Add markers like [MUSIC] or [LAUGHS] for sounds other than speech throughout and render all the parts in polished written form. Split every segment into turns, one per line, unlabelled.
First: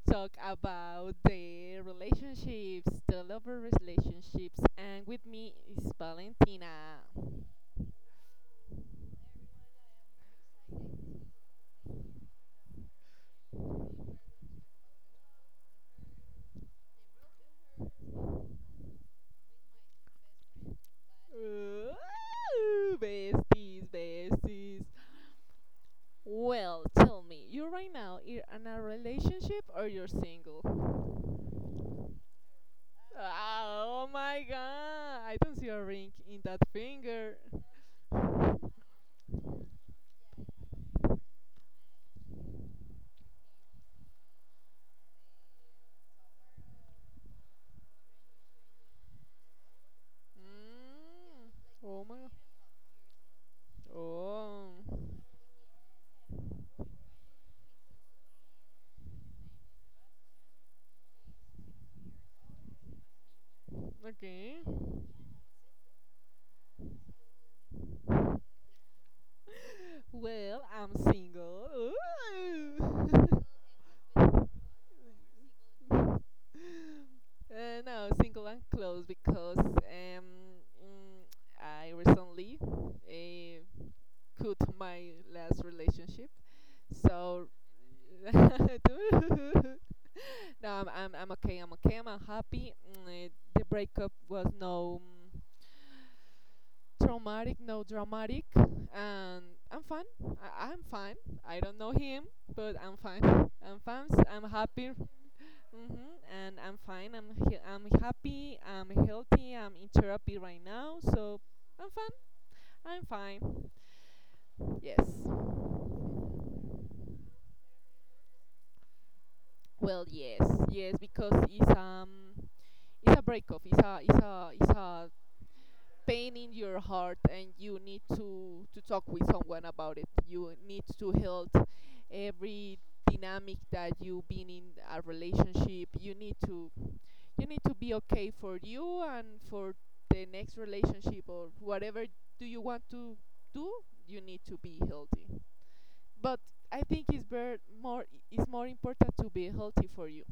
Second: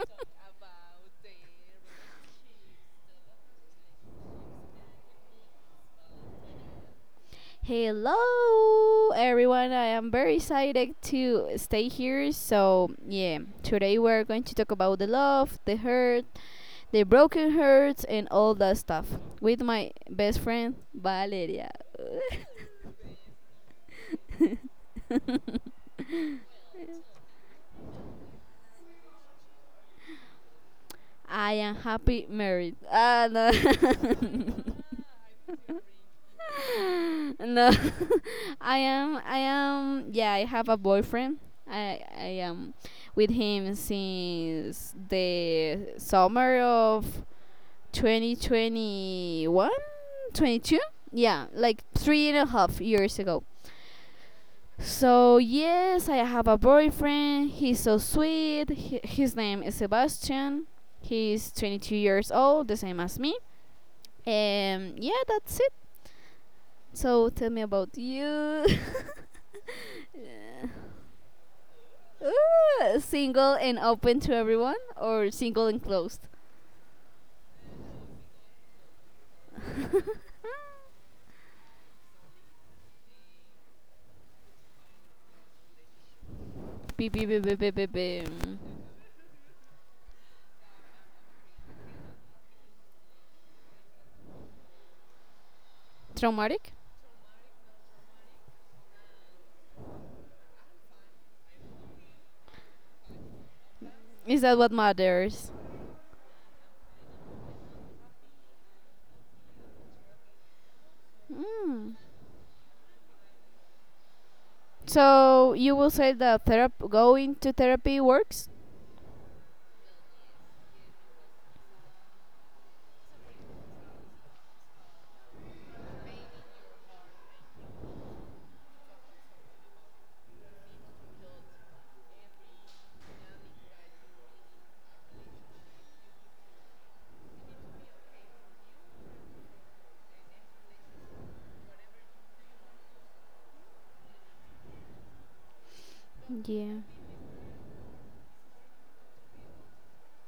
talk about the relationships, the lover relationships, and with me is Valentina.
Hello, everyone. I am very excited to stay here. So, yeah, today we're going to talk about the love, the hurt, the broken hearts, and all that stuff with my best friend, Valeria.
Ooh, besties, besties. Well, tell me,
[LAUGHS]
you right now you're in a relationship or you're single?
I am happy married. Ah, no.
Ah, oh
[LAUGHS]
my god, I don't see a ring in that finger.
No. [LAUGHS] I am yeah, I have a boyfriend. I am with him since the summer of 2021, twenty two. Yeah,
Mm.
like
Oh my.
three and a half years ago.
Oh.
So yes, I have a boyfriend. He's so sweet. He, his name is Sebastian. He's 22 years old, the same as me.
Okay. [LAUGHS]
Yeah, that's it. So tell me about you. [LAUGHS]
Well,
Yeah.
I'm single.
Ooh,
Ooh. [LAUGHS]
single and open to everyone, or single and
uh,
closed?
no, single and close because
[LAUGHS]
mm, I recently cut my last relationship.
Be- be- be-
So.
be- be- be- be-
[LAUGHS]
mm.
No, I'm okay. I'm okay. I'm happy. Mm, eh, the breakup was no.
Traumatic?
Traumatic, no, dramatic, and I'm fine. I'm fine. I don't know him, but I'm fine. I'm fine. I'm
Is that what
happy.
matters?
Hmm. And I'm fine. I'm happy. I'm healthy. I'm in therapy right now, so I'm
Mm.
fine. I'm fine. Yes.
So you will say that going to therapy works.
Well, yes, yes, because it's it's a breakup. It's a pain in your heart, and you need to talk with someone about it. You need to heal every dynamic that you've been in a relationship. You need to be okay for you and for the next relationship, or whatever do you want to do, you need to be healthy. But I
Yeah,
think it's very more it's more important to be healthy for you.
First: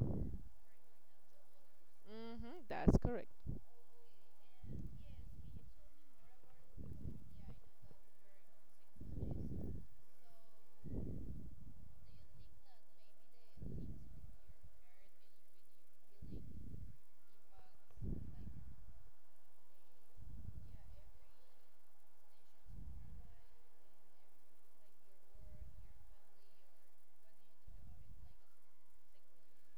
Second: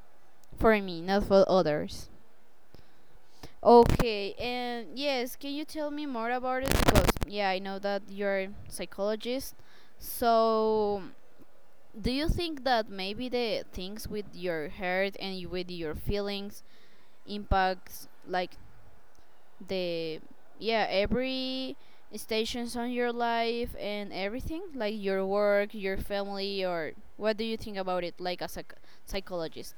for me, not for others.
Hmm, that's correct.
Okay, and yes, can you tell me more about it? Because yeah, I know that you're a psychologist. So, do you think that maybe the things with your heart and with your feelings impacts like the, yeah, every stations on your life and everything, like your work, your family, or what do you think about it, like as a psychologist?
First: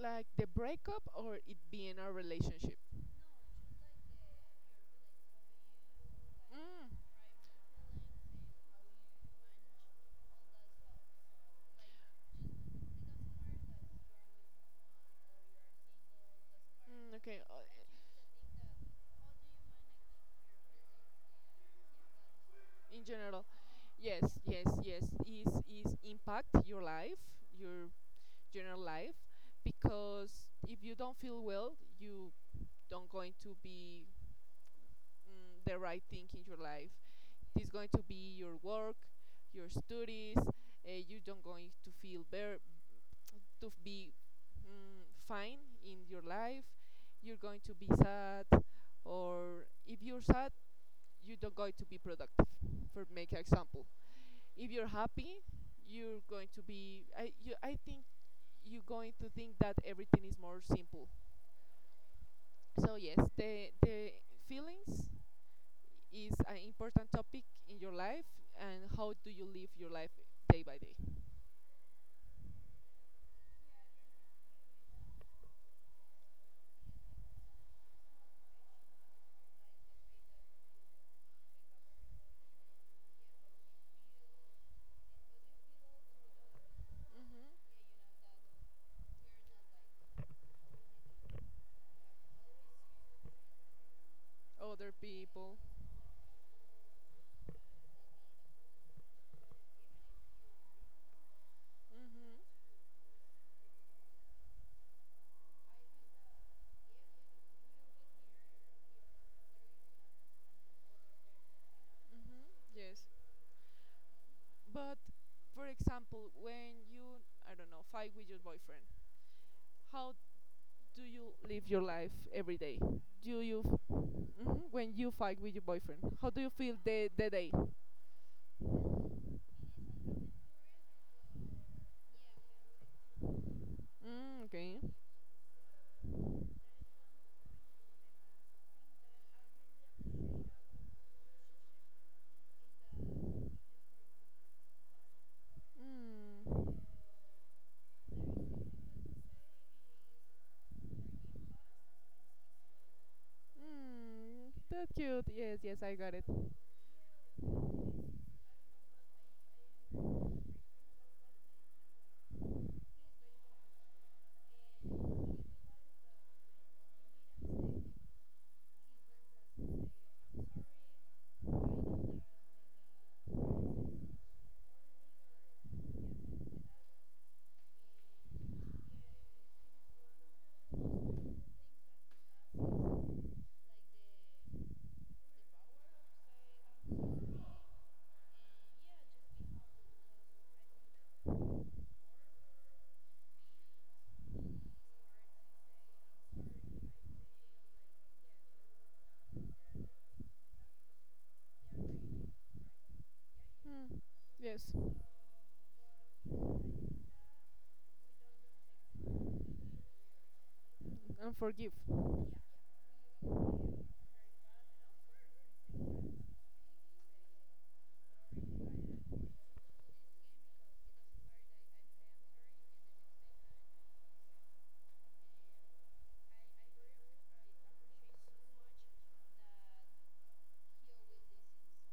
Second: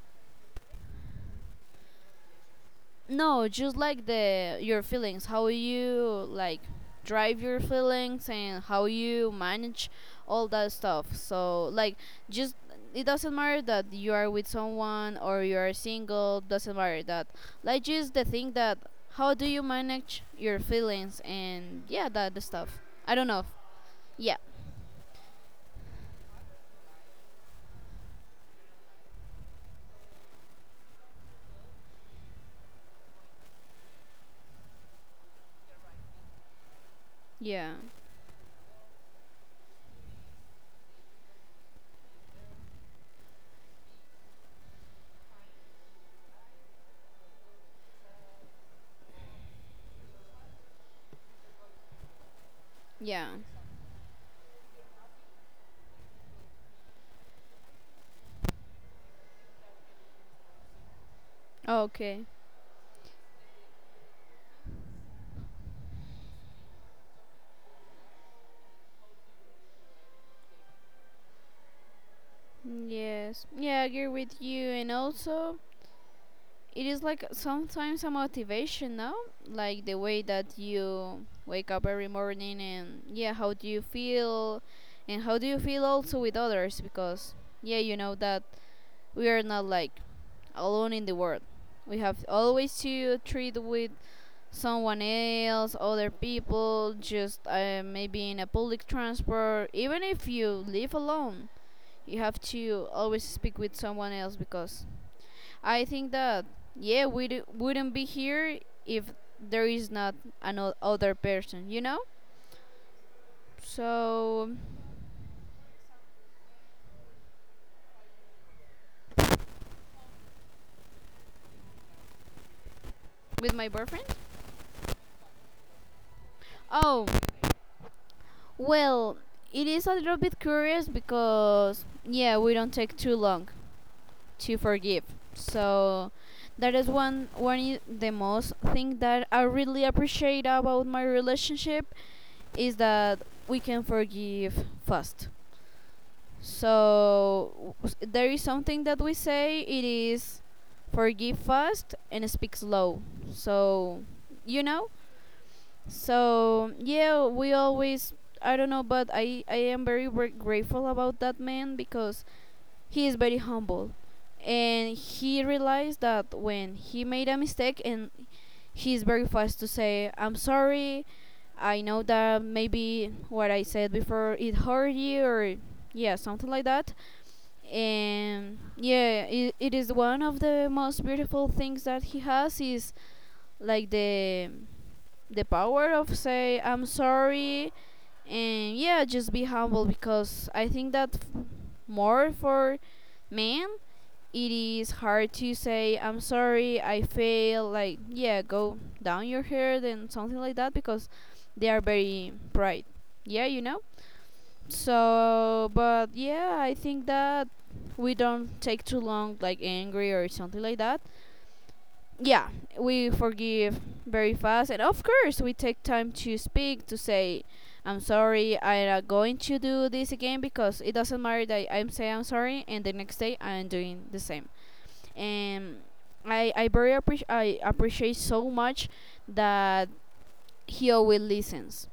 Like the breakup or it being a relationship?
No, just like the your feelings, how you like
Mm.
drive your feelings and how you manage all that stuff. So like, just, it doesn't matter that you are with someone or you are single, doesn't matter
Mm,
that.
okay,
Like just the thing that how do you manage your feelings and, yeah, that the stuff.
in
I don't
general,
know. Yeah.
yes, yes, yes, is impact your life, your general life, because if you don't feel well, you don't going to be, mm, the right thing in your life. It's
Yeah.
going to be your work, your studies. You don't going to feel better, to be, mm, fine in your life. You're going to be sad, or if you're sad, you don't going to be productive. For
Yeah.
make example, if you're happy, you're going to be, I think you're going to think that everything is more simple.
Okay.
So yes, the feelings is an important topic in your life, and how do you live your life day by day.
Yes. Yeah, I agree with you, and also it is like sometimes a motivation, no, like the way that you wake up every morning and, yeah, how do you feel and how do you feel also with others, because
Hmm.
yeah, you know that we are not like alone in the world. We have always to treat with
Other
someone
people.
else, other people, just maybe in a public transport even if you live alone. You have
Hmm.
to always speak with someone else because I think that yeah, we wouldn't be here if there is not another person, you know.
Hmm. Yes.
So,
But for example, when you, I don't know, fight with your boyfriend, how do you live your life every day, do
with
you?
my boyfriend.
Hmm. When you fight with your boyfriend? How do you feel
Oh,
the day?
well, it is a little bit curious because yeah, we don't take too long
Mm,
to
okay.
forgive. So that is one, the most thing that I really appreciate about my relationship is that we can forgive fast.
Mm.
So, there is something that we say: it is forgive fast and speak slow. So,
Mm,
you know,
that's cute. Yes, yes, I got it.
so yeah, we always, I don't know, but I am very grateful about that man because he is very humble, and he realized that when he made a mistake, and he's very fast to say I'm sorry. I know that maybe what I said before it hurt you, or yeah, something like that. And yeah, it is one of the most beautiful things that he has, is like the power of say I'm sorry, and yeah, just be humble, because I think that more for men it is hard to say I'm sorry, I fail, like yeah, go down your head and something like that, because they are very pride, yeah, you know.
Mm, yes,
So but yeah, I think that we don't take too long like angry or something like that.
and forgive. Mm,
Yeah, we forgive very fast, and of course, we take time to speak to say, "I'm sorry, I'm not going to do this again," because it doesn't matter that I'm saying I'm sorry, and the next day I'm doing the same. And I appreciate so much that he always listens.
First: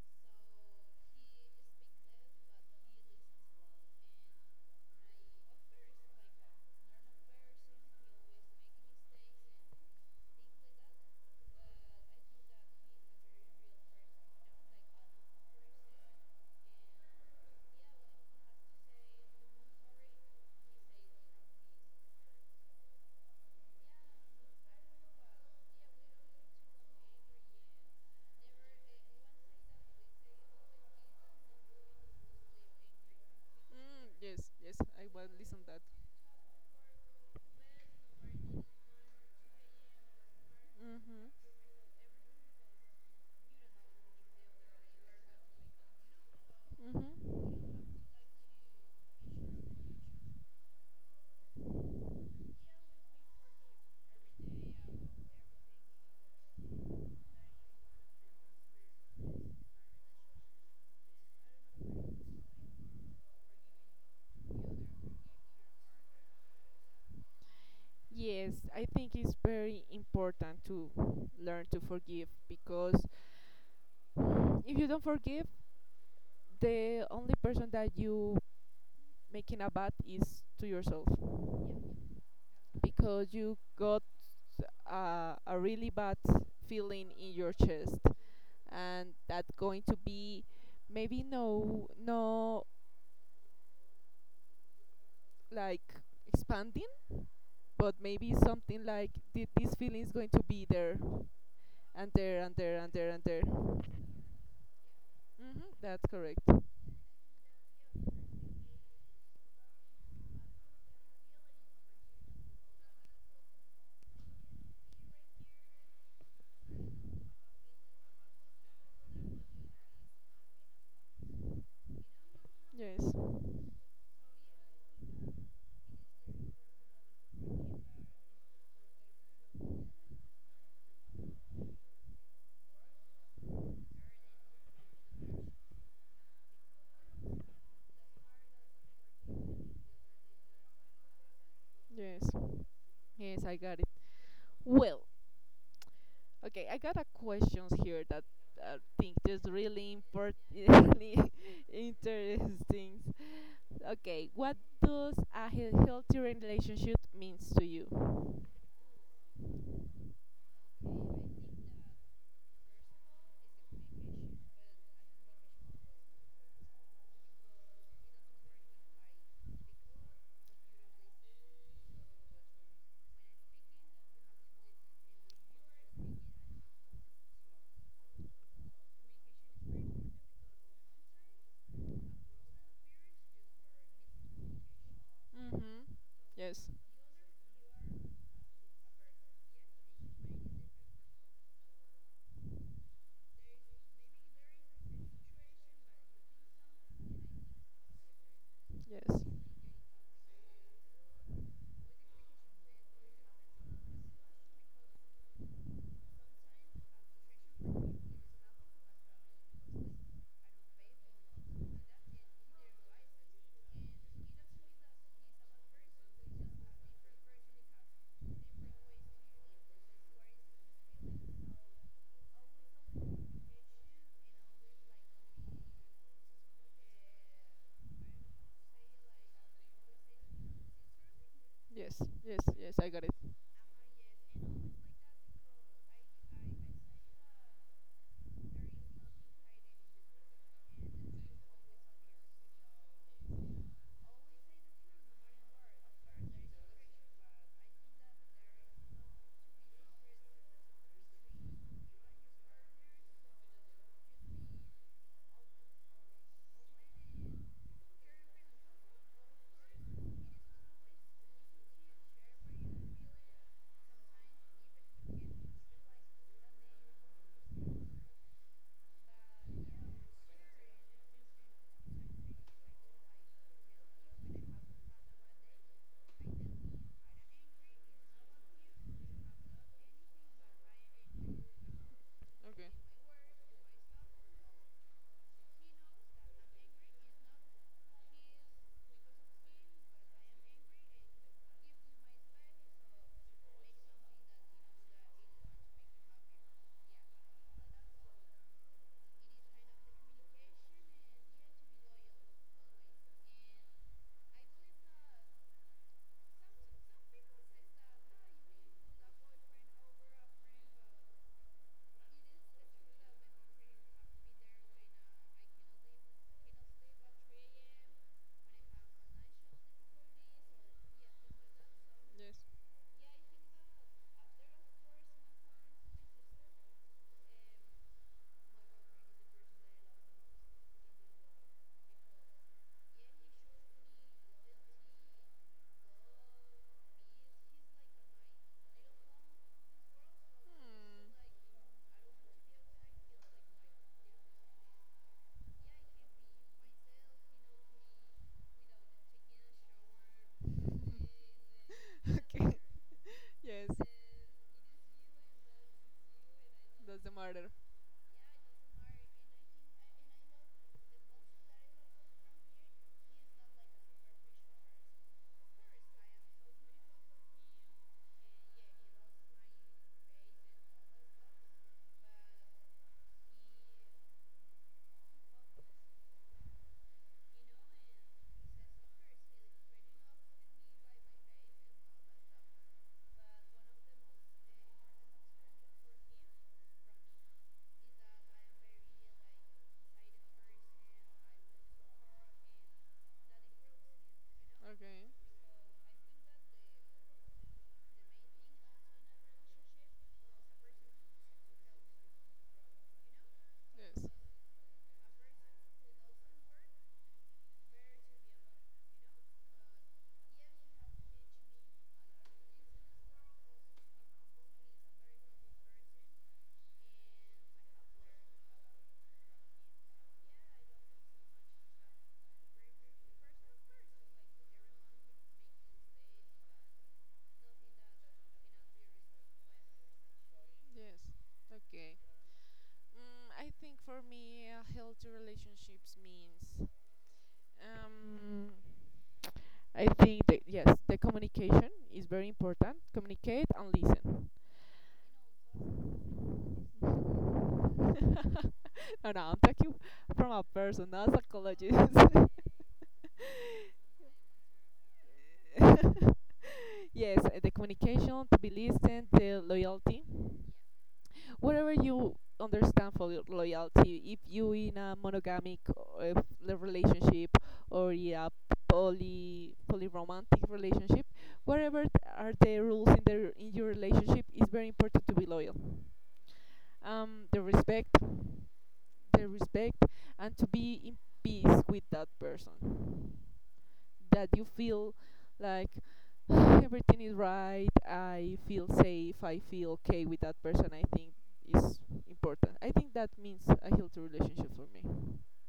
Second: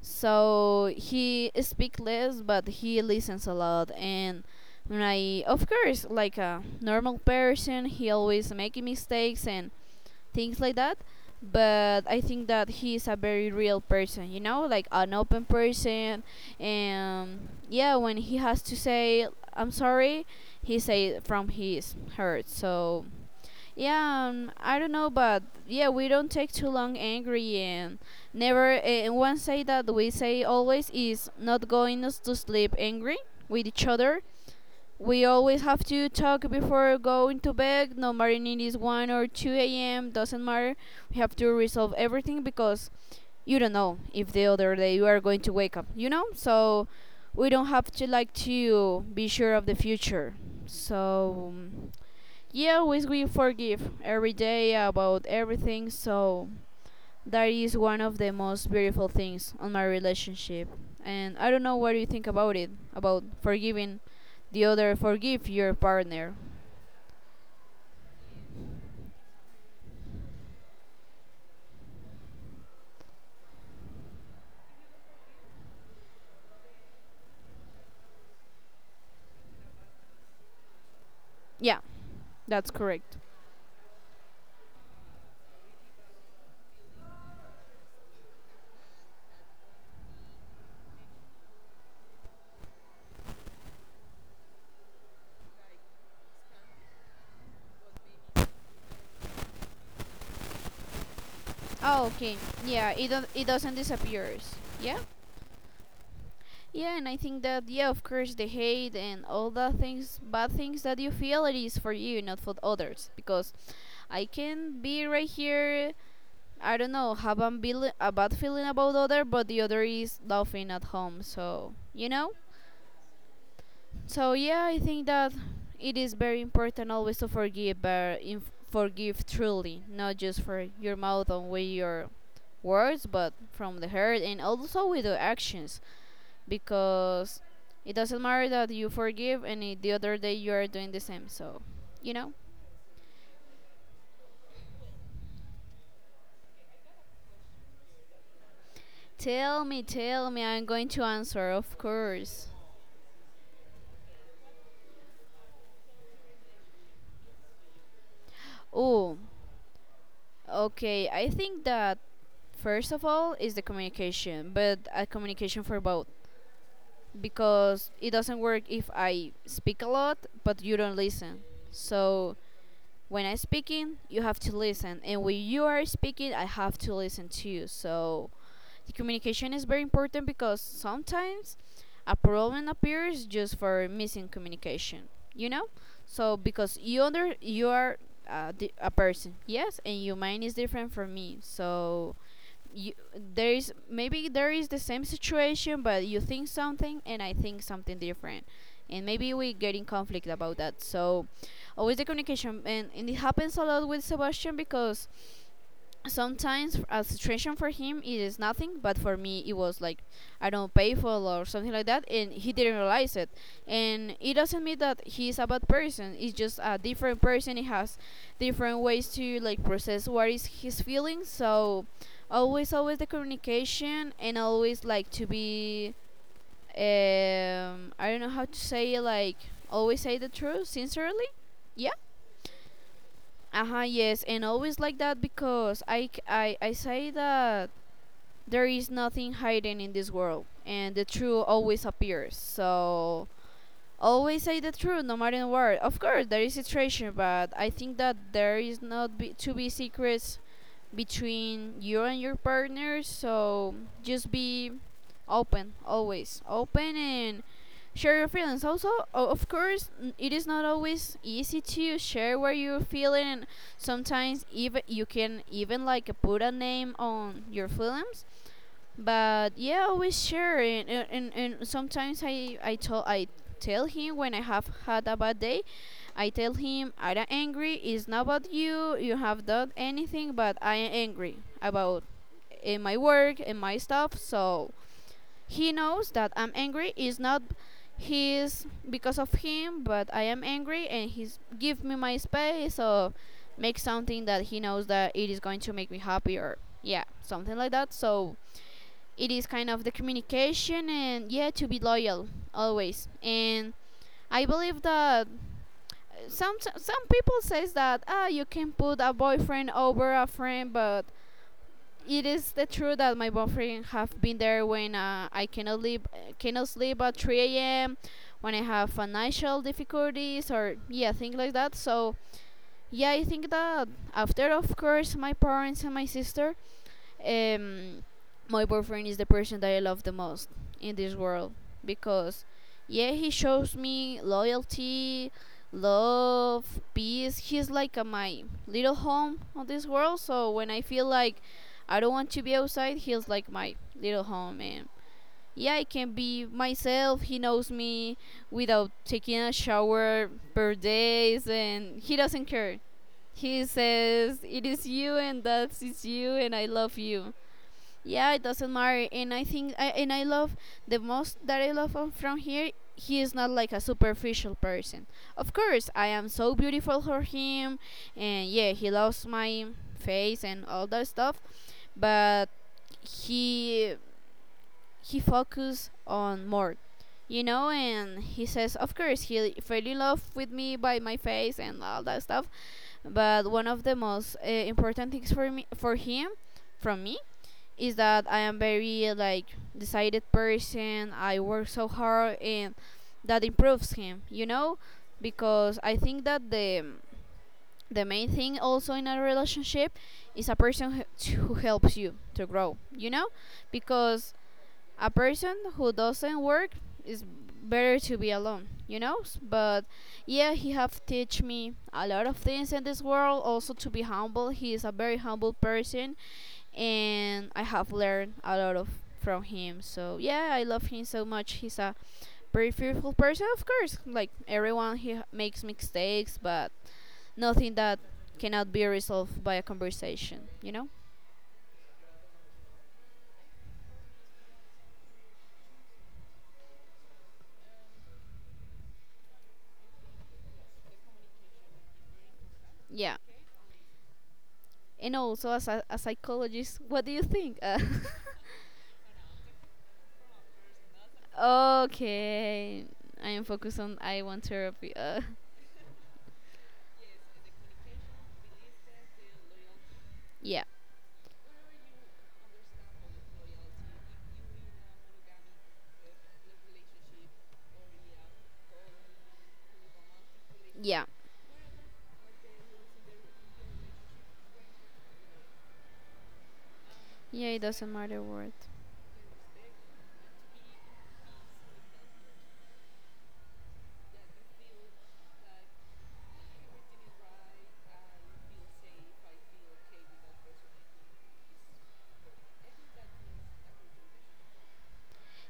So he speak less, but he listens a lot. And I, of course, like a normal person, he always making mistakes and things like that. But I think that he is a very real person, you know, like an open person. And yeah, when he has to say, "I'm sorry," he say from his heart. So yeah, I don't know, but yeah, we don't take too long angry and never. And one say that we say always is not going us to sleep angry with each other.
yes, yes, I
We
will listen
always
that.
have to talk before going to bed. No matter if it is 1 or 2 a.m., doesn't matter. We have to
Mm-hmm.
resolve everything because you don't know if the other day you are going to wake up, you know? So we
Mm-hmm.
don't have to like to be sure of the future. So yeah, always we forgive every day about everything. So that is one of the most beautiful things on my relationship. And I don't know what you think about it, about forgiving the other, forgive your partner.
Yes, I think it's very important to learn to forgive, because if you don't forgive, the only person that you making a bad is to yourself.
Yeah, that's correct.
Because you got a really bad feeling in your chest, and that's going to be, maybe no, no, like expanding, but maybe something like this feeling is going to be there,
Oh,
and
okay.
there and there
Yeah,
and
it
there and
don't,
there.
it doesn't
Hmm.
disappears. Yeah.
That's correct.
Yeah, and I think that yeah, of course, the hate and all the things, bad things that you feel, it is for you, not for others. Because I can be right here, I don't know, have a, a bad feeling about other, but the other is laughing at home. So you know.
Yes.
So yeah, I think that it is very important always to forgive, but forgive truly, not just for your mouth and with your words, but from the heart and also with the actions, because it doesn't matter that you forgive and it, the other day you are doing the same. So you
Yes,
know.
yes, I got it. Well, okay, I got a questions here that I think is
Tell me,
really
tell
important,
me. I'm going
[LAUGHS]
to
really
answer, of course.
interesting. Okay, what does a healthy relationship means to you?
Oh, okay, I think that first of all is the communication, but a communication for both, because it doesn't work if I speak a lot but you don't listen. So when I'm speaking, you have to listen, and when you are speaking, I have to listen to you. So the communication is very important because sometimes a problem appears just for missing communication. You know,
Mhm.
so
Yes.
because you under you are a, a person, yes, and your mind is different from me. So you, there is maybe there is the same situation but you think something and I think something different, and
Yes.
maybe we get in conflict about that. So always the communication, and it happens a lot with Sebastian because sometimes a situation for him it is nothing, but for me it was like, I don't know, painful or something like that, and he didn't realize it. And it doesn't mean that he's a bad person, it's just a different person. He has different ways to like process what is his feelings. So always the communication, and always like to be, I don't know how to say it, like always say the truth sincerely. Yeah,
Yes. Yes. Yes. I got it.
uh-huh, yes, and always like that because I say that there is nothing hidden in this world and the truth always appears. So always say the truth, no matter what. Of course, there is situation, but I think that there is not be, to be secrets between you and your partner. So just be open, always open, and share your feelings. Also, of course, it is not always easy to share what you're feeling, and sometimes even you can even like put a name on your feelings. But yeah, we share, and sometimes I tell him when I have had a bad day. I tell him I'm not angry, it's not about you, you have done anything, but I am angry about,
Okay.
in my work and my stuff. So he knows that I'm angry. It's not his, because of him, but I am angry, and he's give me my space or make something that he knows that it is going to make me happy or yeah, something like that. So it is kind of the communication and yeah, to be loyal always. And I believe that some people says that, ah, you can put a boyfriend over a friend, but it is the truth that my boyfriend have been there when I cannot leave, cannot sleep at 3 a.m. when I have financial difficulties or yeah, things like that. So
Yes.
yeah, I think that after, of course, my parents and my sister, um, my boyfriend is the person that I love the most in this world, because yeah, he shows me loyalty, love, peace. He's like a, my little home on this world. So when I feel like I don't want to be outside, he's like my little home, and yeah, I can be myself. He knows me without taking a shower per
Hmm.
days, and he
[LAUGHS]
doesn't
Okay.
care. He
Yes.
says, "It is you, and that is you, and I love
That's the
you."
matter.
Yeah, it doesn't matter, and I think, I, and I love the most that I love him from here. He is not like a superficial person. Of course, I am so beautiful for him, and yeah, he loves my face and all that stuff, but he he focused on more and he says of course he fell in love with me by my face and all that stuff, but one of the most important things for me for him from me is that I am very like decided person. I work so hard and that improves him.
Okay.
Because I think that the main thing also in a relationship is a person who helps you to grow,
Yes.
because a person who doesn't work is better to be alone, but yeah, he have teach me a lot of things in this world, also to be humble. He is a very humble person, and I have learned a lot of from him. So yeah, I love him so much. He's a very fearful person, of course. Like everyone, he makes mistakes, but nothing that cannot be resolved by a conversation. You know?
Yes. Okay. Mm, I think for me, a healthy relationships means, um, I think that yes, the communication is very important.
Yeah.
Communicate and listen.
And also, as a psychologist,
[LAUGHS]
what do you think?
No, no, I'm talking from a person, not a
[LAUGHS]
psychologist. [LAUGHS]
Okay, I am focused on I want therapy. [LAUGHS]
[LAUGHS] Yes, the communication, to be listened, the loyalty.
Yeah,
Whatever you understand for loyalty, if you in a monogamic relationship or in a polyromantic
yeah,
relationship, whatever are the rules in the in your relationship, it's very important to be loyal. Um, the
yeah. It
respect,
doesn't matter what.
the respect, and to be in peace with that person, that you feel like, [SIGHS] everything is right, I feel safe, I feel okay with that person. I think is important. I think that means a healthy relationship for me.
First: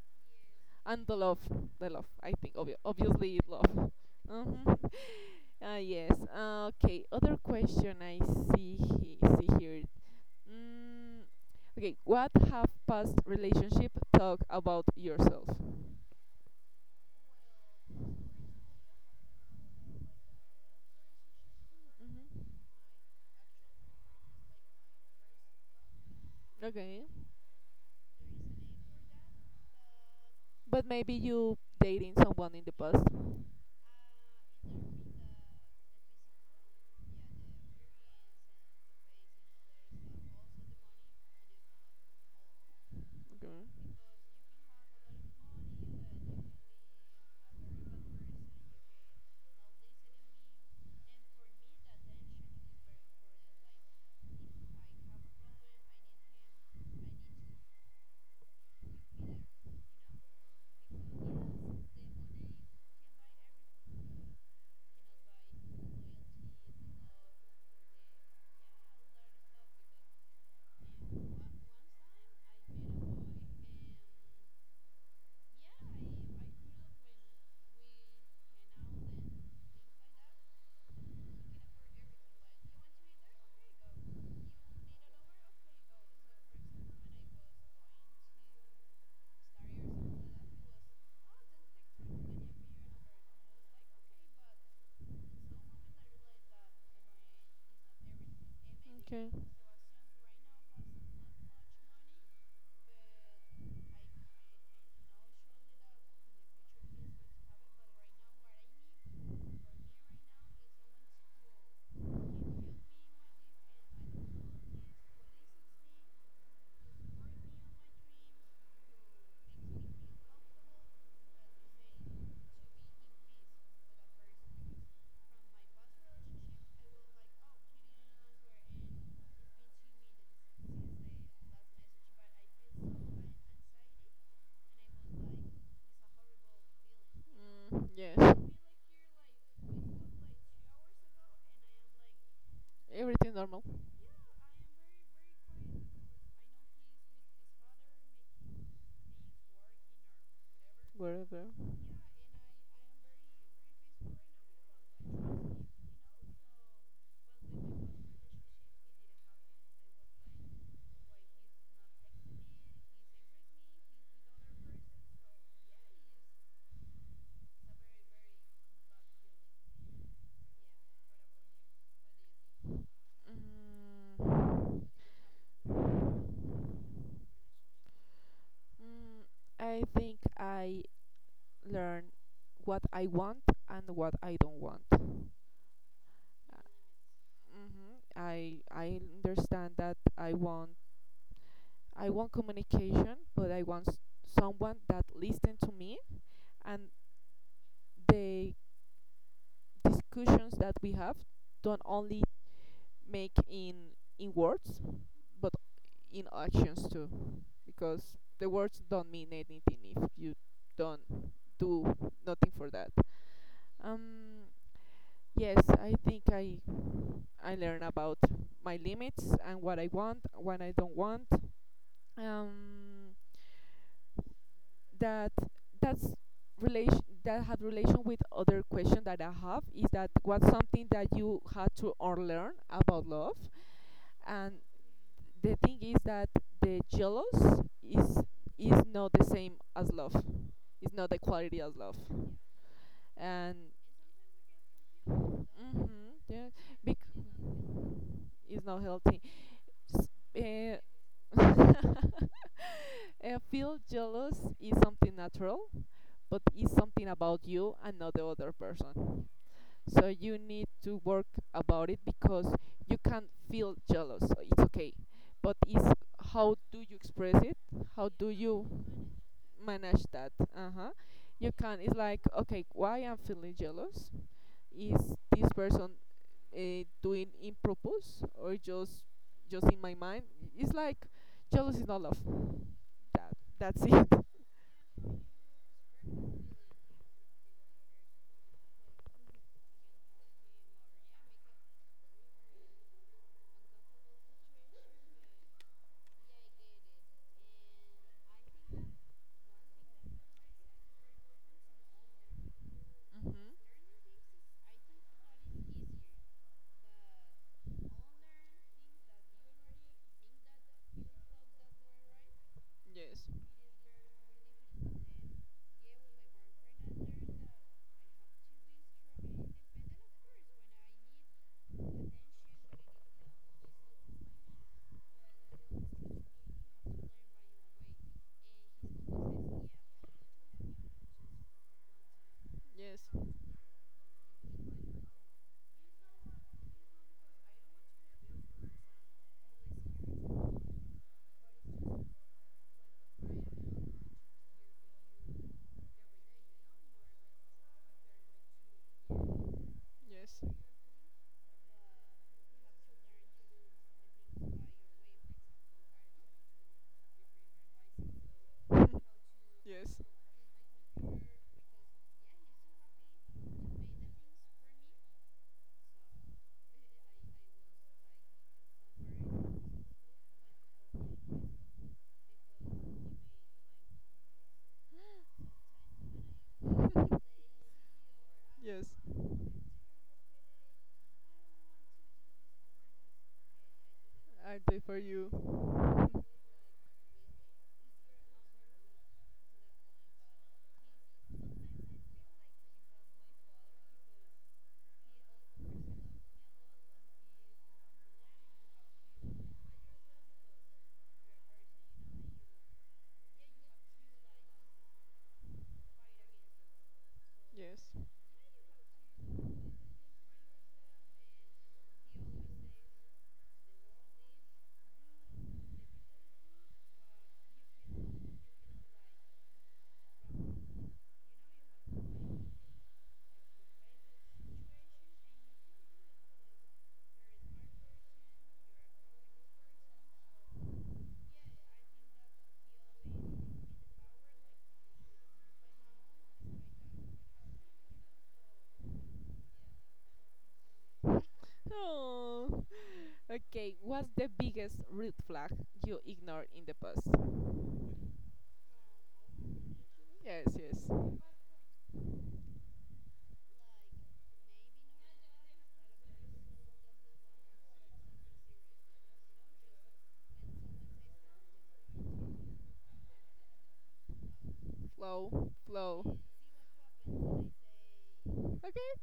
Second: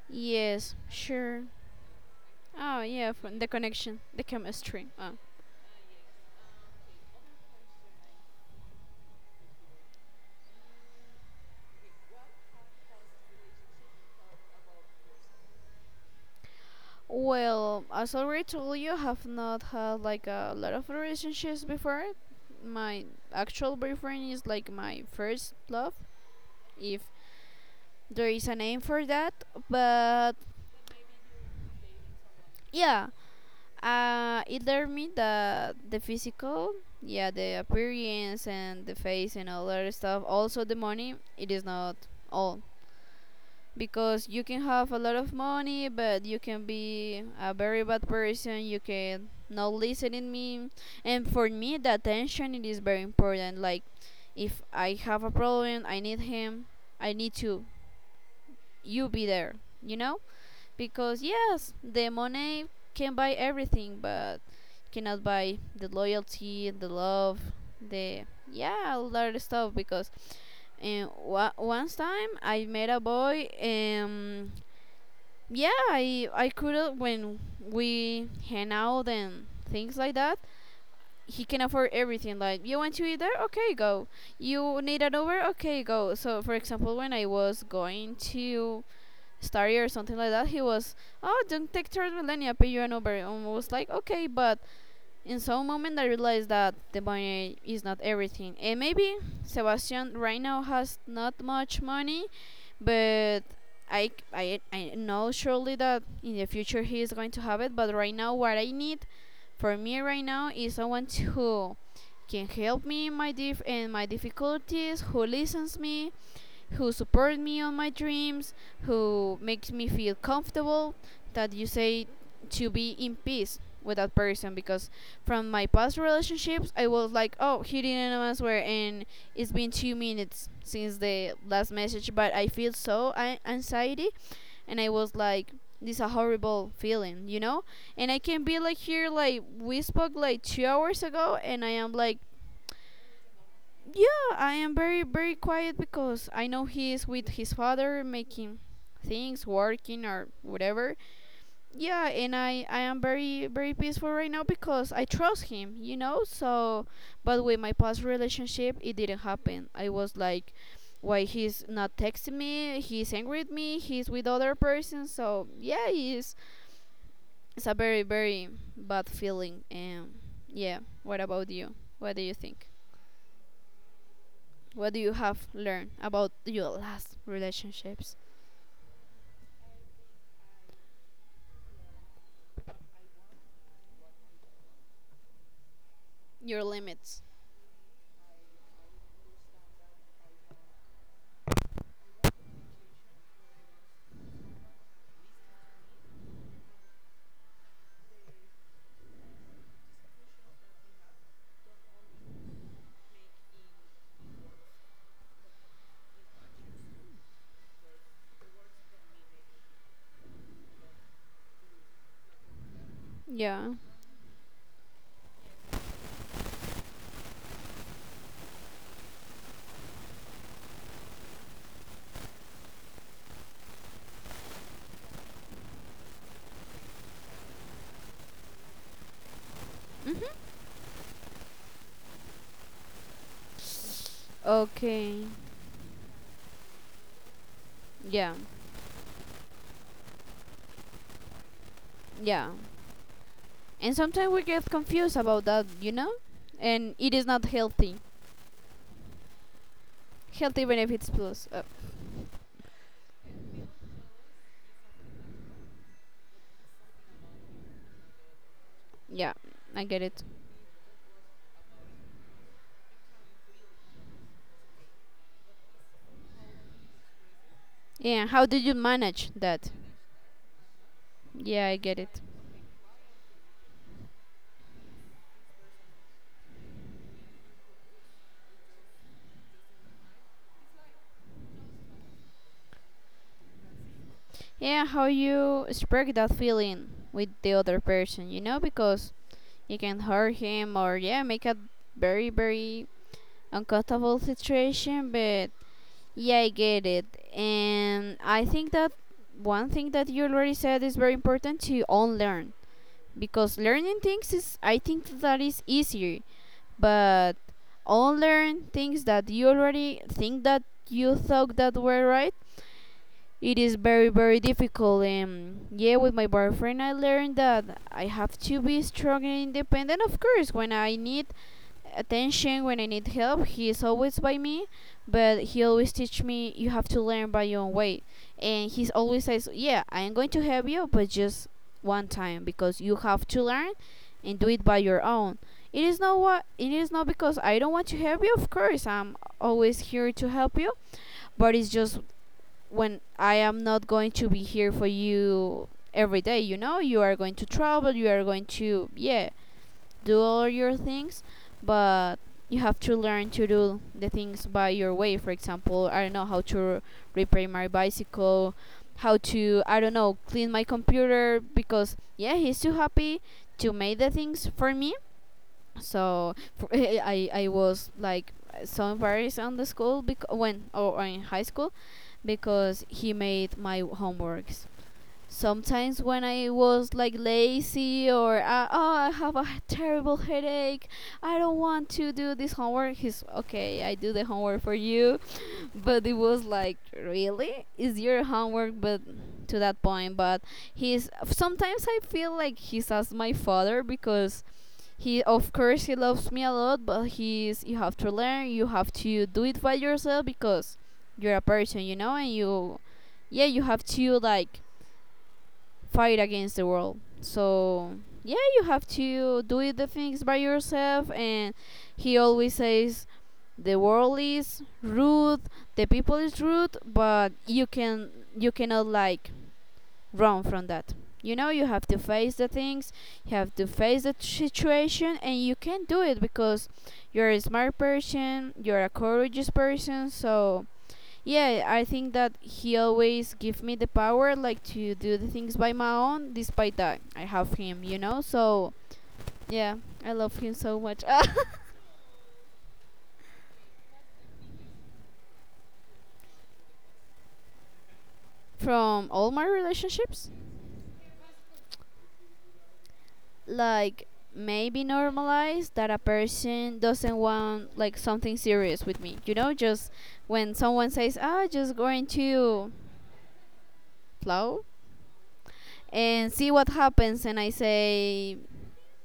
Yes,
And the love,
sure.
the love, I think
Oh yeah, from
obviously
the
love.
connection, the
Hmm.
chemistry. Oh.
[LAUGHS] Uh, yes, okay, other question I see, see here, mm, okay, what have past relationship, talk about yourself.
Well, as I already told you, I have not had like a lot of relationships before.
Hmm.
My actual boyfriend is like my first love, if
Okay.
there is a name for that. But
But maybe you dating someone in the past.
yeah, it learned me that the physical, yeah, the appearance and the face and all that stuff. Also the money, it is not all.
Okay.
Because you can have a lot of money, but you can be a very bad person. You can not listen in me, and for me the attention it is very important. Like if I have a problem I need him, I need to, you be there, you know? Because yes, the money can buy everything, but cannot buy the loyalty, the love, the, yeah, all that stuff. Because, and wa once time I met a boy, and yeah, I could when we hang out and things like that, he can afford everything. Like you want to eat there, okay, go. You need an Uber, okay, go. So for example, when I was going to Starry or something like that, he was, oh, don't take Transmillennia, pay you an Uber, and I was like, okay, but in some moment I realized that the money is not everything, and maybe
Okay.
Sebastian right now has not much money, but. I know surely that in the future he is going to have it, but right now what I need for me right now is someone who can help me in my in my difficulties, who listens me, who support me on my dreams, who makes me feel comfortable, that you say, to be in peace with that person. Because from my past relationships I was like, oh, he didn't answer and it's been 2 minutes since the last message, but I feel so anxiety and I was like, this is a horrible feeling.
Mm,
And I
yes.
can be like here, like we spoke like 2 hours ago and I am like,
Everything normal.
yeah, I am very, very quiet because I know he is with his father making things, working or whatever.
Whatever.
Yeah, and I am very, very peaceful right now because I trust him, you know? So, but with my past relationship, it didn't happen. I was like, why he's not texting me, he's angry at me, he's with other person. So, yeah, it's a very, very bad feeling. And yeah, what about you? What do you think?
Mm.
What do you have learned about your last relationships?
Mm, I think I learn what I want and what I don't want.
Your limits.
Mm-hmm. I understand that I want, I want communication, but I want someone that listen to me, and the discussions that we have don't only make in words, but in actions too, because the words don't mean anything if you don't do nothing for that.
Yeah.
Um, yes, I think I learn about my limits and what I want, what I don't want. Um, that that's relation that had relation with other question that I have, is that
Mhm.
what's something that you had to unlearn about love? And
Okay.
the thing is that the jealous
Yeah.
is not the same as love. It's not the quality as love,
Yeah.
and
And sometimes we get confused about that,
hmm,
you know?
yeah,
And
bec-
it is not healthy.
it's not healthy. S-
Healthy
eh,
benefits plus.
[LAUGHS] eh, feel jealous is something natural, but it's something about you and not the other person,
Yeah, I get
so
it.
you need to work about it, because you can feel jealous. So it's okay, but it's, how do you express it, how
Yeah,
do
how did
you
you manage that?
manage that? Uh-huh. You
Yeah, I
can, it's
get
like,
it.
okay, why I'm feeling jealous? Is this person, doing in purpose, or just in my mind? It's like jealous is not love. That, that's it. [LAUGHS]
Yeah, how you spark that feeling with the other person, you know? Because you can hurt him or, yeah, make a very, very uncomfortable situation, but yeah, I get it. And I think that one thing that you already said is very important to unlearn,
Hmm.
because learning things is, I think that is easier, but unlearn things that you already think that you thought that were right,
Yes.
it is very, very difficult. And yeah, with my boyfriend, I learned that I have to be strong and independent. Of course, when I need attention, when I need help, he is always by me. But he always teach me, you have to learn by your own way. And he always says, "Yeah, I am going to help you, but just one time because you have
Yes.
to learn and do it by your own." It is not what it is not because I don't want to help you. Of course, I'm always here to help you, but it's just when I am not going to be here for you every day, you are going to travel, you are going to, yeah, do
Yes.
all your things, but you have to learn to do the things by your way. For example, I don't know how to repair my bicycle,
[LAUGHS]
how to, I don't
Yes.
know, clean my computer because, yeah, he's too happy to make the things for me so for, [LAUGHS] I was like so embarrassed on the school when or in high school because he made my homeworks sometimes when I was like lazy or
Yes.
oh, I have a terrible headache, I don't want to do this homework. He's okay, I do the
I
homework for
play for
you,
you.
[LAUGHS] but it was like really is your homework, but to that point. But he's sometimes I feel like he's as my father because he of course he loves me a lot, but he's you have to learn, you have to do it by yourself, because you're a person, and you, yeah, you have to like fight against the world.
Yes.
So yeah, you have to do the things by yourself. And he always says, the world is rude, the people is rude, but you cannot like run from that. You know, you have to face the things, you have to face the situation, and you can do it because you're a smart person, you're a courageous person. So yeah, I think that he always give me the power like to do the things by my own despite that I have him, you know? So, yeah, I love him so much. [LAUGHS]
Oh. Okay. What's the biggest red flag you ignored in the past?
From all my relationships,
Yes. Yes.
like maybe normalize that a person doesn't want like something serious with me. You know, just when someone says, "Ah, just going to plow
Flow. Flow.
and see what happens," and I say,
Okay.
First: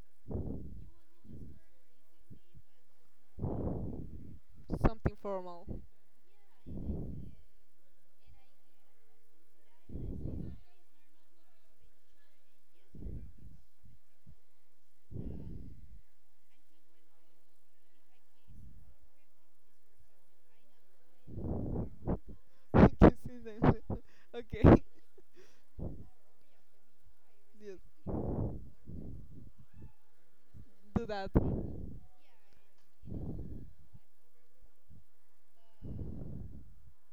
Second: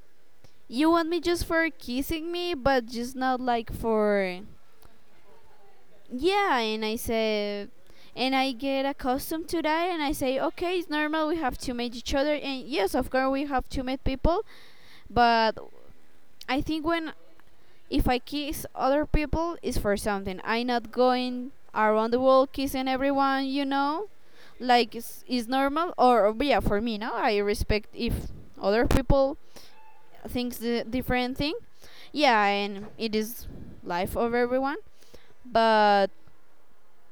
"You want me just for kissing me, but just not like for
Something formal.
yeah, and I said, and I get accustomed to that, and I say, okay, it's normal, we have to meet each other, and yes, of course we have to meet people, but I think when, if I kiss other people it's for something. I'm not going around the world
[LAUGHS]
kissing
Kissing
everyone,
them. [LAUGHS] Okay. [LAUGHS]
like it's normal, or yeah. For me now I
Yes.
respect if other people thinks the
Do that.
different thing, yeah, and it is life of everyone, but.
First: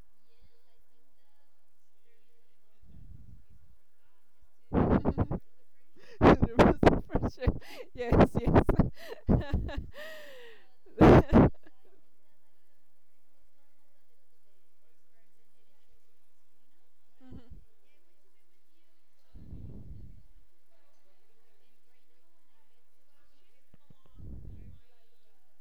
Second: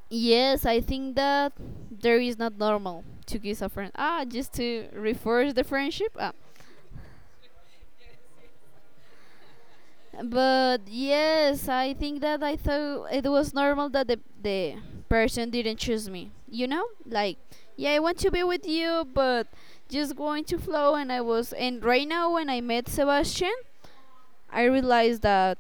Yes, I think that there is not normal to kiss a friend. Ah, just
[LAUGHS]
to
There
reinforce the friendship. Ah.
was a pressure. [LAUGHS] Yes. Yes. [LAUGHS] Mhm.
But yes, I think that I thought it was normal that the person didn't choose me. You know? Like, yeah, I want to be with you, but just going to flow, and I was, and right now when I met Sebastian, I realized that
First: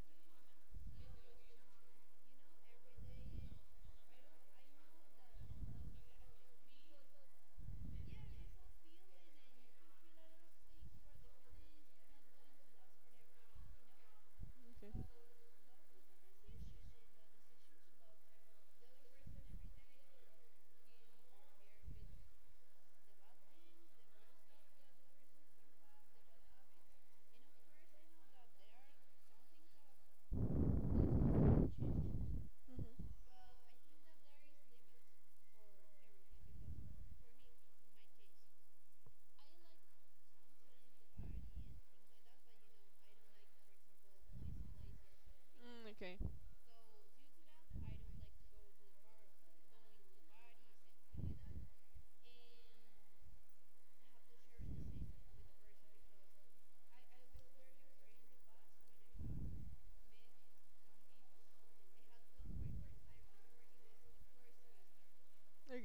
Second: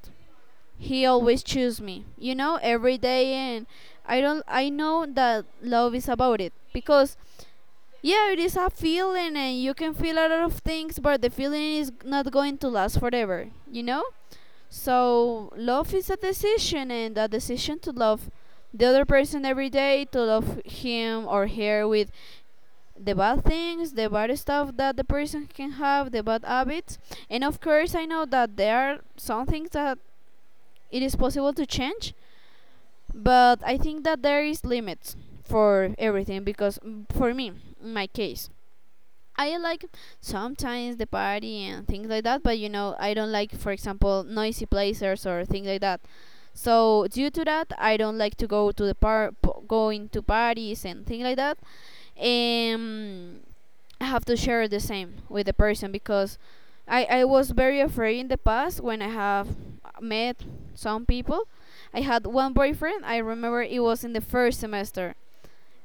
he always choose me, every day, and I don't I know that love is about it, because yeah, it is a feeling, and you can feel a lot of things, but the feeling is not going to last forever.
Okay.
So love is a decision, and a decision to love the other person every day, to love him or her with the bad things, the bad stuff that the person can have, the bad habits. And of course, I know that there are some things that it is possible to change,
Mhm.
but I think that there is limits for everything, because for me, in my case, I like sometimes the party and things like that, but I don't like, for example, noisy places or things like
Mm,
that.
okay.
So due to that, I don't like to go to going to parties and things like that. Um, I have to share the same with the person, because I was very afraid in the past when I have met some people. I had one boyfriend. I remember it was in the first semester,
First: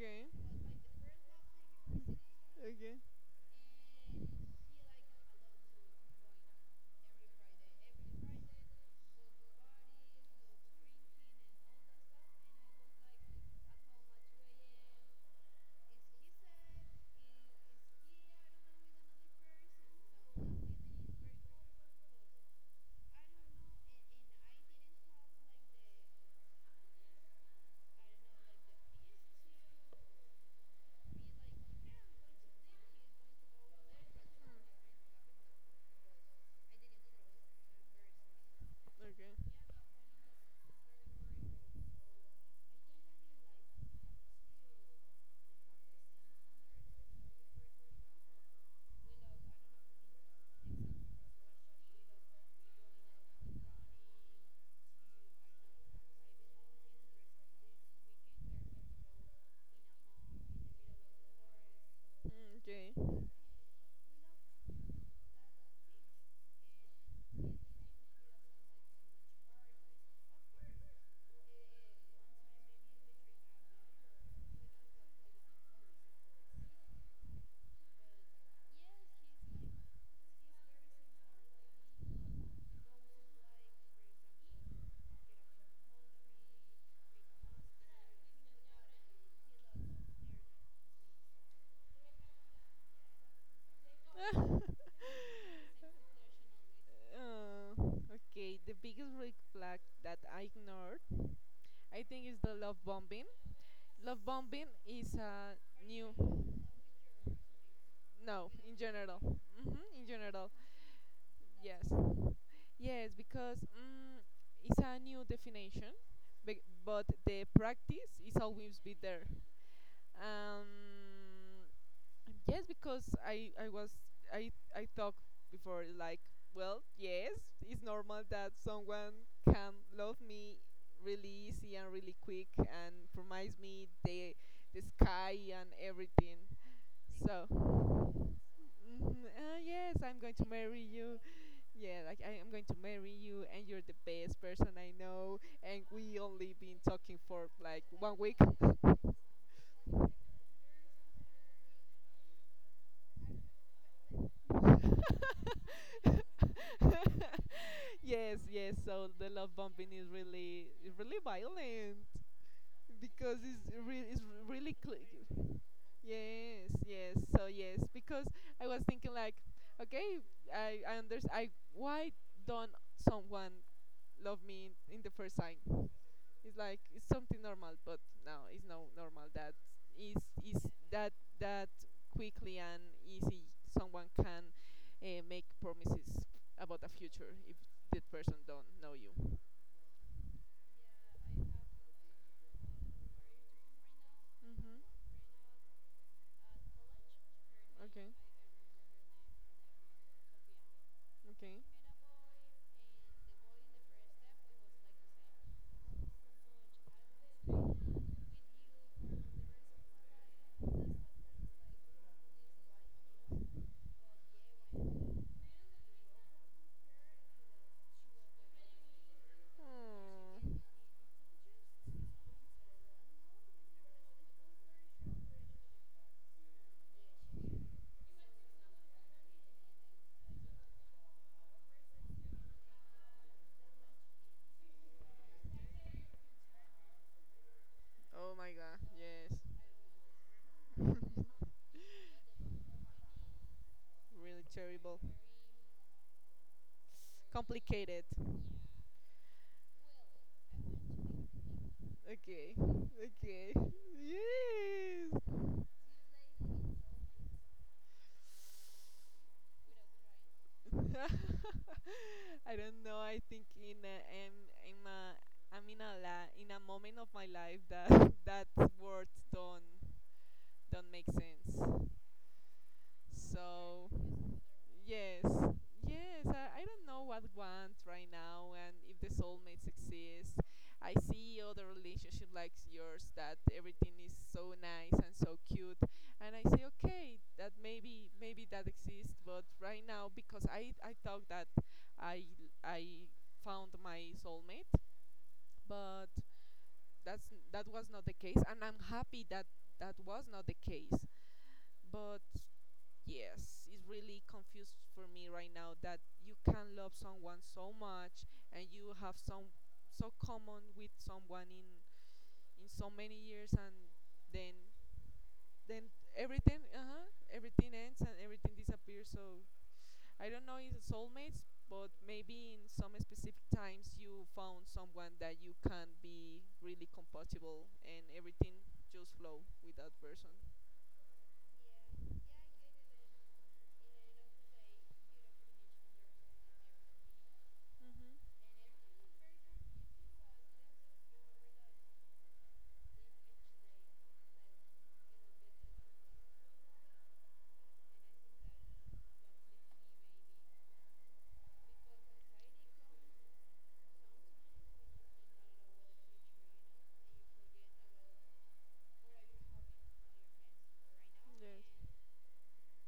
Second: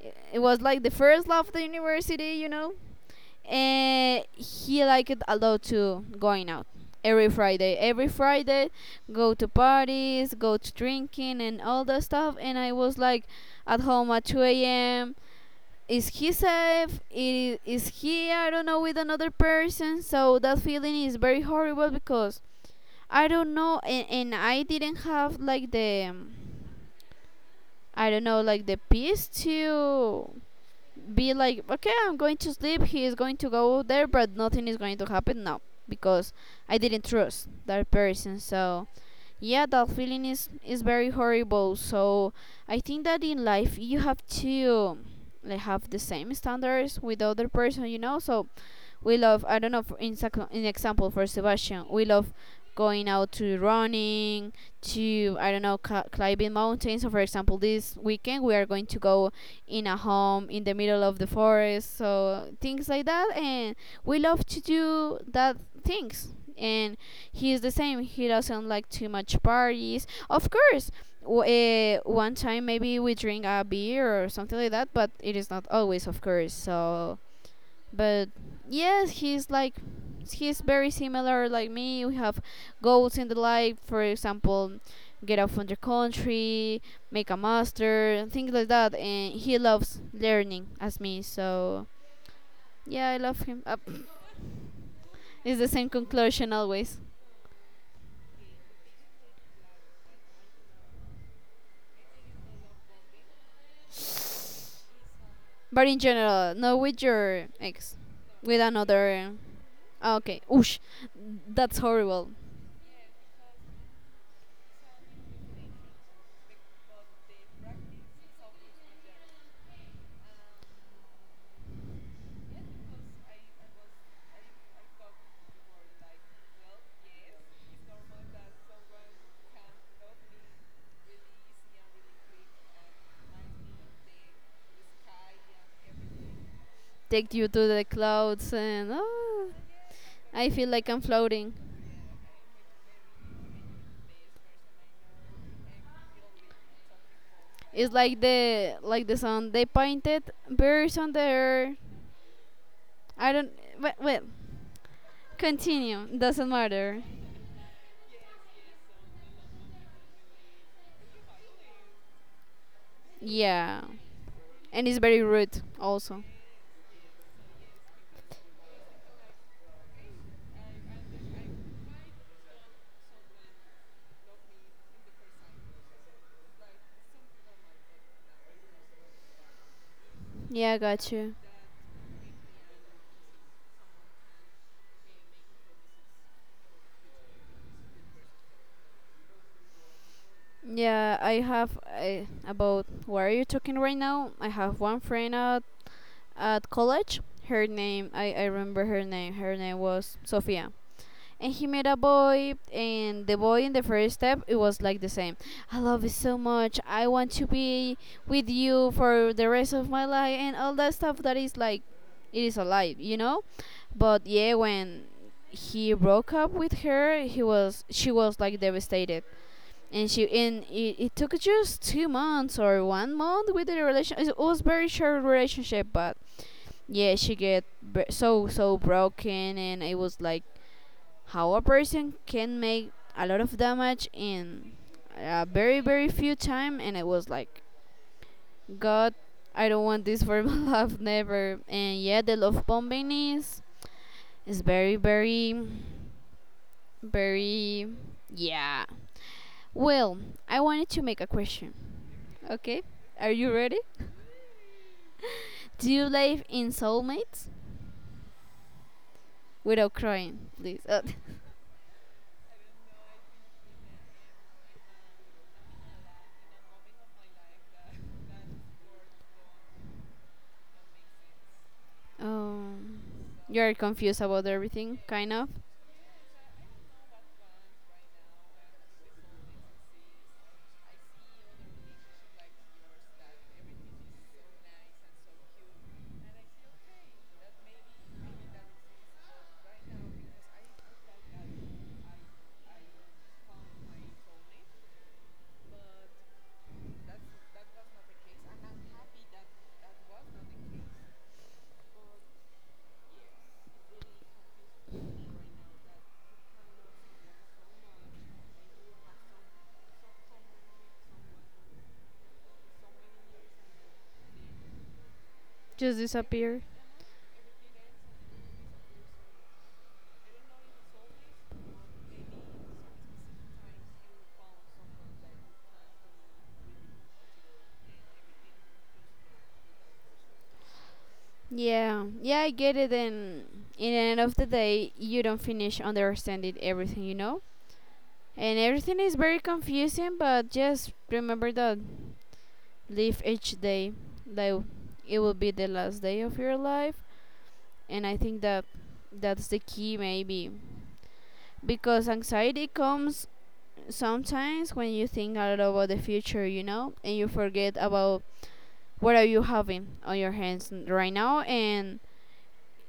it- it was like the first love of the university.
Okay.
And he liked it a lot to going out every Friday. Every Friday, go to parties, go to drinking, and all that stuff. And I was like, at home at 2 a.m. Is he safe? Is he, I don't know, with another person? So that feeling is very horrible because I don't know, and I didn't have like the, I don't know, like the peace to be like, okay, I'm going to sleep. He is going to go there, but nothing is going to happen now because I didn't trust that person. So,
Okay.
yeah, that feeling is very horrible. So, I think that in life you have to like have the same standards with the other person, you know. So, we love, I don't know, in example for Sebastian, we love going out to running to, I don't know, climbing mountains. So for example this weekend we are going to go in a home in the middle of the forest,
Mm,
so things
okay.
like that. And we love to do that things. And he is the same. He doesn't like too much parties, of course. One time maybe we drink a beer or something like that, but it is not always, of course. So but yes, he's like, he's very similar like me. We have goals in the life, for example, get out from the country, make a master and things like that. And he loves learning as me. So yeah, I love him. [LAUGHS]
[LAUGHS]
It's the same conclusion always.
Uh, okay, the biggest red flag that I ignored, I think, is the love bombing. Love bombing is a
But in
new.
general, not with your ex?
No,
With
in general.
another?
Hmm, in
Ah, okay,
general.
oosh, that's
Yes.
horrible.
Yes, because, mm, it's a new definition, but, but the practice is always be there. Um, Yes, because I was, I talked before like, well, yes, it's normal that someone can love me really easy and really quick, and promise me the sky and everything.
Take you
So,
to the clouds, and
mm,
oh,
yes, I'm going to
I feel
marry
like I'm
you.
floating.
Yeah, like I am going to marry you, and you're the best person I know. And we only been talking for like
It's
one
like
week. [LAUGHS]
the sun. They painted birds on the air. I don't. Well, well, continue. Doesn't matter.
[LAUGHS] Yes, yes. So the love bombing is really violent, because it's
Yeah,
it's really
and it's very
cl-
rude also.
yes, yes. So yes, because I was thinking like, okay, I understand. I why don't someone love me in the first time? It's like it's something normal, but no, it's no normal that is is
Yeah, got
that
you.
that quickly and easy someone can, make promises about the future if that person don't know you.
Yeah, I have, about what are you talking right now? I have
Mhm.
one friend at college. Her
Okay.
name, I remember her name. Her name was Sofia. And
Okay.
he met a boy, and the boy in the first step, it was like the same. I love you so much. I want to be with you for the rest of my life, and all that stuff. That is like, it is a lie, you know. But yeah, when he broke up with her, he was, she was like devastated, and she,
Oh.
and it took just 2 months or 1 month with the relation. It was very short relationship, but yeah, she get so so broken, and it was like, how a person can make a lot of damage in a very very few time. And it was like,
Oh my god.
god,
Yes.
I don't want this for [LAUGHS] my life
[LAUGHS]
never. And yeah, the love bombing is
Really
very
terrible.
very very,
Complicated.
yeah, well, I wanted to make a question.
Okay.
Okay, are you
Okay. [LAUGHS]
ready?
Yes.
[LAUGHS] Do you live in soulmates without crying, please? [LAUGHS]
[LAUGHS] I don't know. I think in a, I'm a, I'm in a la, in a moment of my life that [LAUGHS] that words don't make sense.
Um, you're
So,
confused about everything,
yes,
kind of
yes, I don't know what want right now and if the soulmates exist. I see other relationship like yours that everything is so nice and so cute, and I say okay that maybe maybe that exists, but right now, because I thought that I I found my soulmate, but that's, that was not the case, and I'm happy that that was not the case, but yes, it's really confused for me right now that you can love someone so much, and you have some so common with someone in so many years, and then then
just
everything,
disappear.
uh-huh, everything ends and everything disappears. So I don't know if it's soulmates, but maybe in some specific times you found someone that you can be really compatible, and everything just flow with that person.
Yeah, yeah, I get it. And in the end of the day, you don't finish understanding everything, you know?
Hmm.
And everything is very confusing, but just remember that live each day like it will be the last day of your life. And I think that that's the key, maybe. Because anxiety comes sometimes when you think a lot about the future, you know, and you forget about what are you having on your hands right now.
Yes.
And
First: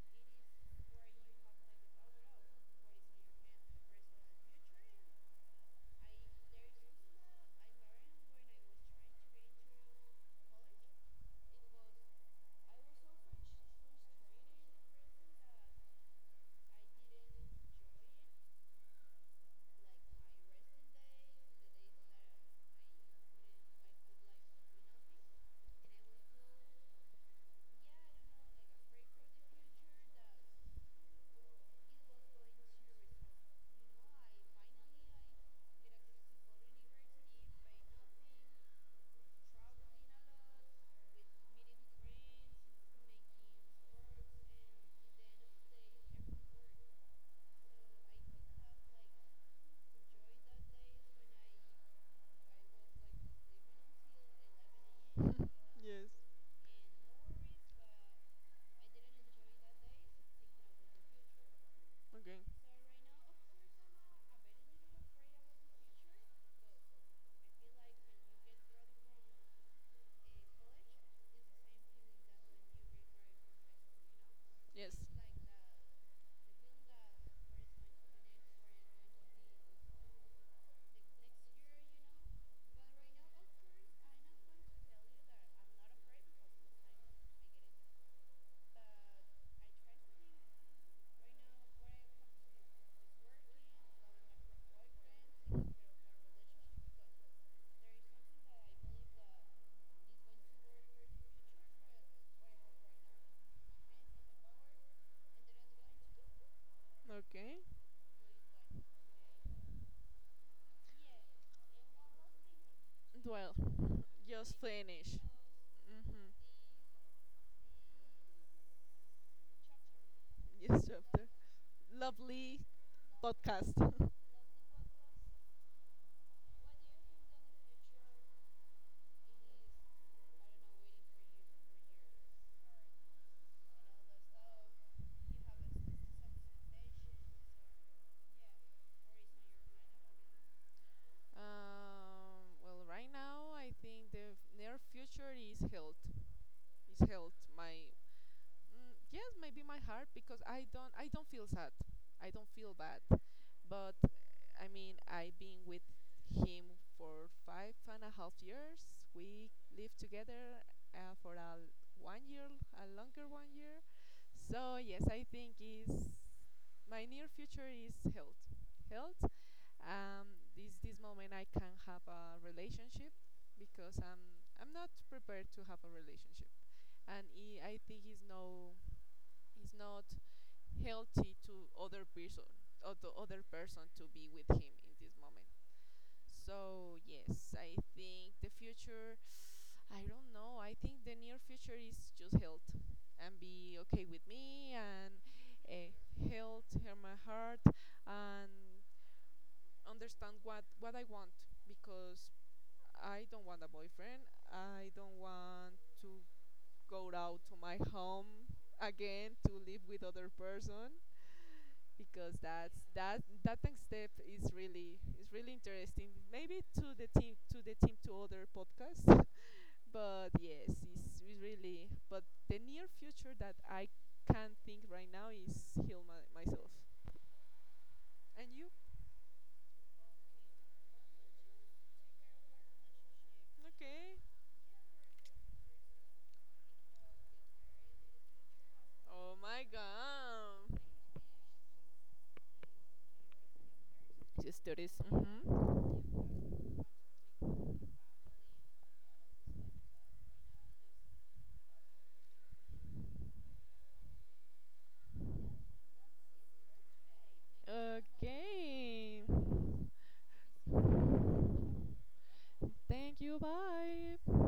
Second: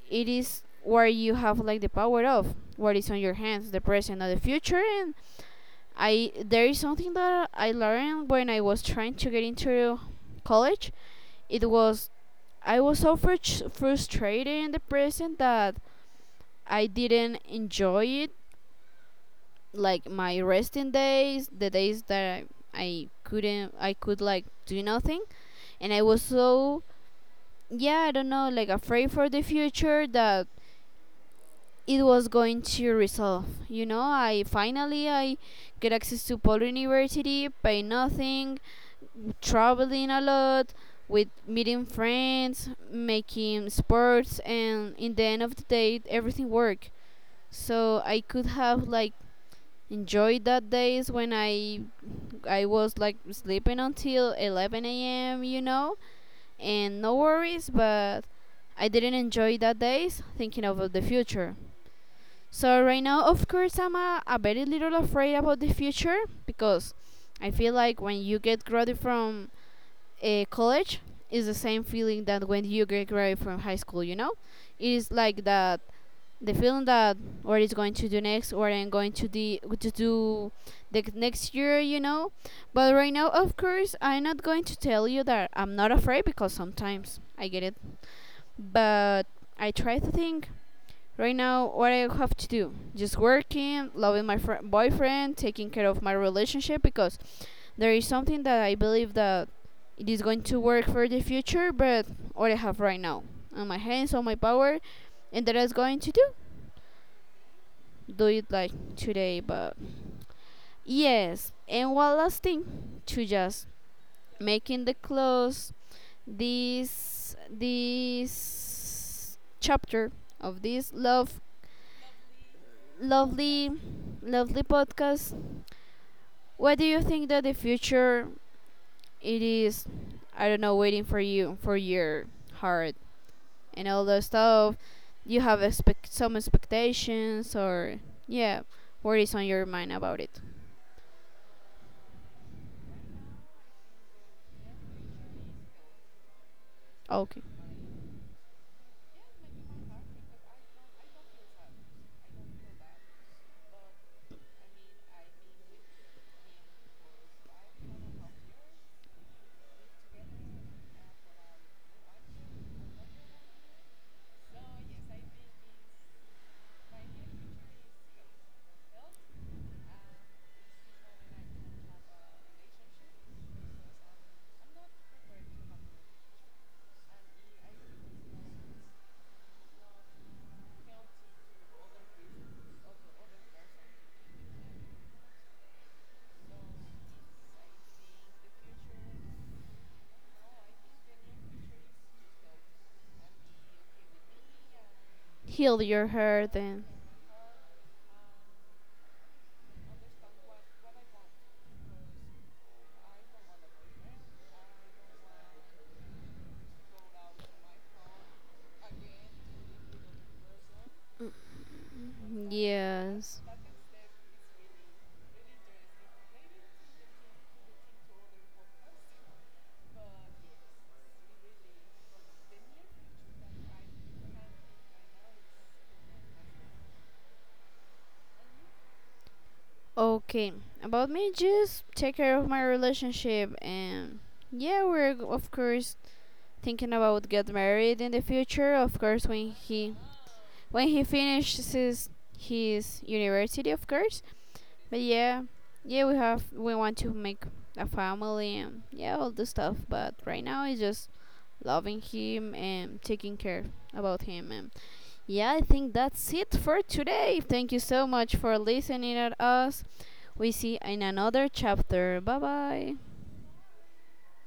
it is where you have like the power of what is on your hands, the present or the future. And I, there is something that I learned when I was trying to get into college. It was, I was so frustrated in the present that I didn't enjoy it, like my resting days, the days that I couldn't, I could like do nothing. And I was so, yeah, I don't know, like afraid for the future that it was going to resolve. You know, I finally I get access to Paul University, pay nothing, traveling a lot, with meeting friends, making sports, and in the end of the day, everything worked. So I could have like enjoyed that days when I was like sleeping until 11 a.m. You know,
Yes.
and no worries, but I didn't enjoy that days thinking about the future.
Okay.
So right now, of course, I'm a very little afraid about the future because I feel like when you get grounded from college is the same feeling that when you graduate from high school. You know, it
Yes.
is like that, the feeling that, what is going to do next, what I'm going to to do the next year. You know, but right now, of course, I'm not going to tell you that I'm not afraid because sometimes I get it, but I try to think, right now, what I have to do? Just working, loving my boyfriend, taking care of my relationship. Because there is something that I believe that it is going to work for the future, but what I have right now on my hands, on my power, and that I was going to do.
Okay.
Do it like today. But yes. And one last thing, to
Well,
just
just
making the
finish.
close
Mm-hmm.
this chapter of
Yes,
this
chapter.
love,
Lovely
lovely,
podcast. [LAUGHS]
lovely podcast. What do you think that the future it is, I don't know, waiting for you, for your heart and all that stuff? You have expect some expectations or, yeah, what is on your mind about it?
Um. Well, right now I think the near future is health. Is health
Okay,
my? Mm, yes, maybe my heart, because I don't. I don't feel sad. I don't feel bad. But I mean, I've been with him for five and a half years. We lived together, uh, for a l- 1 year, a longer 1 year. So yes, I think is my near future is health. Health. This this moment I can have a relationship, because I'm not prepared to have a relationship, and I think it's no, it's not healthy to other person, or the other person to be with him in this moment. So yes, I think the future, I don't know, I think the near future is just health, and be okay with me, and
heal
uh,
your heart,
health
and
hear my heart, and understand what I want, because I don't want a boyfriend, I don't want to go out to my home again to live with other person, because that's that,
yes.
that next step is really, is really interesting. Maybe to the team, to the team to other podcasts, [LAUGHS] but yes, it's really. But the near future that I can think right now is heal my, myself. And you?
Okay, about me, just take care of my relationship.
Okay.
And yeah, we're of course thinking about get married in the future. Of course,
Oh
when
my
he,
god.
when he finishes his university, of course.
Just do this.
But yeah,
Hmm.
yeah, we want to make a family and yeah, all the stuff. But right now, it's just loving him and taking care about him. And yeah, I think that's it for today. Thank you so much for listening
Okay.
at us. We see in another chapter. Bye bye.
Thank you. Bye.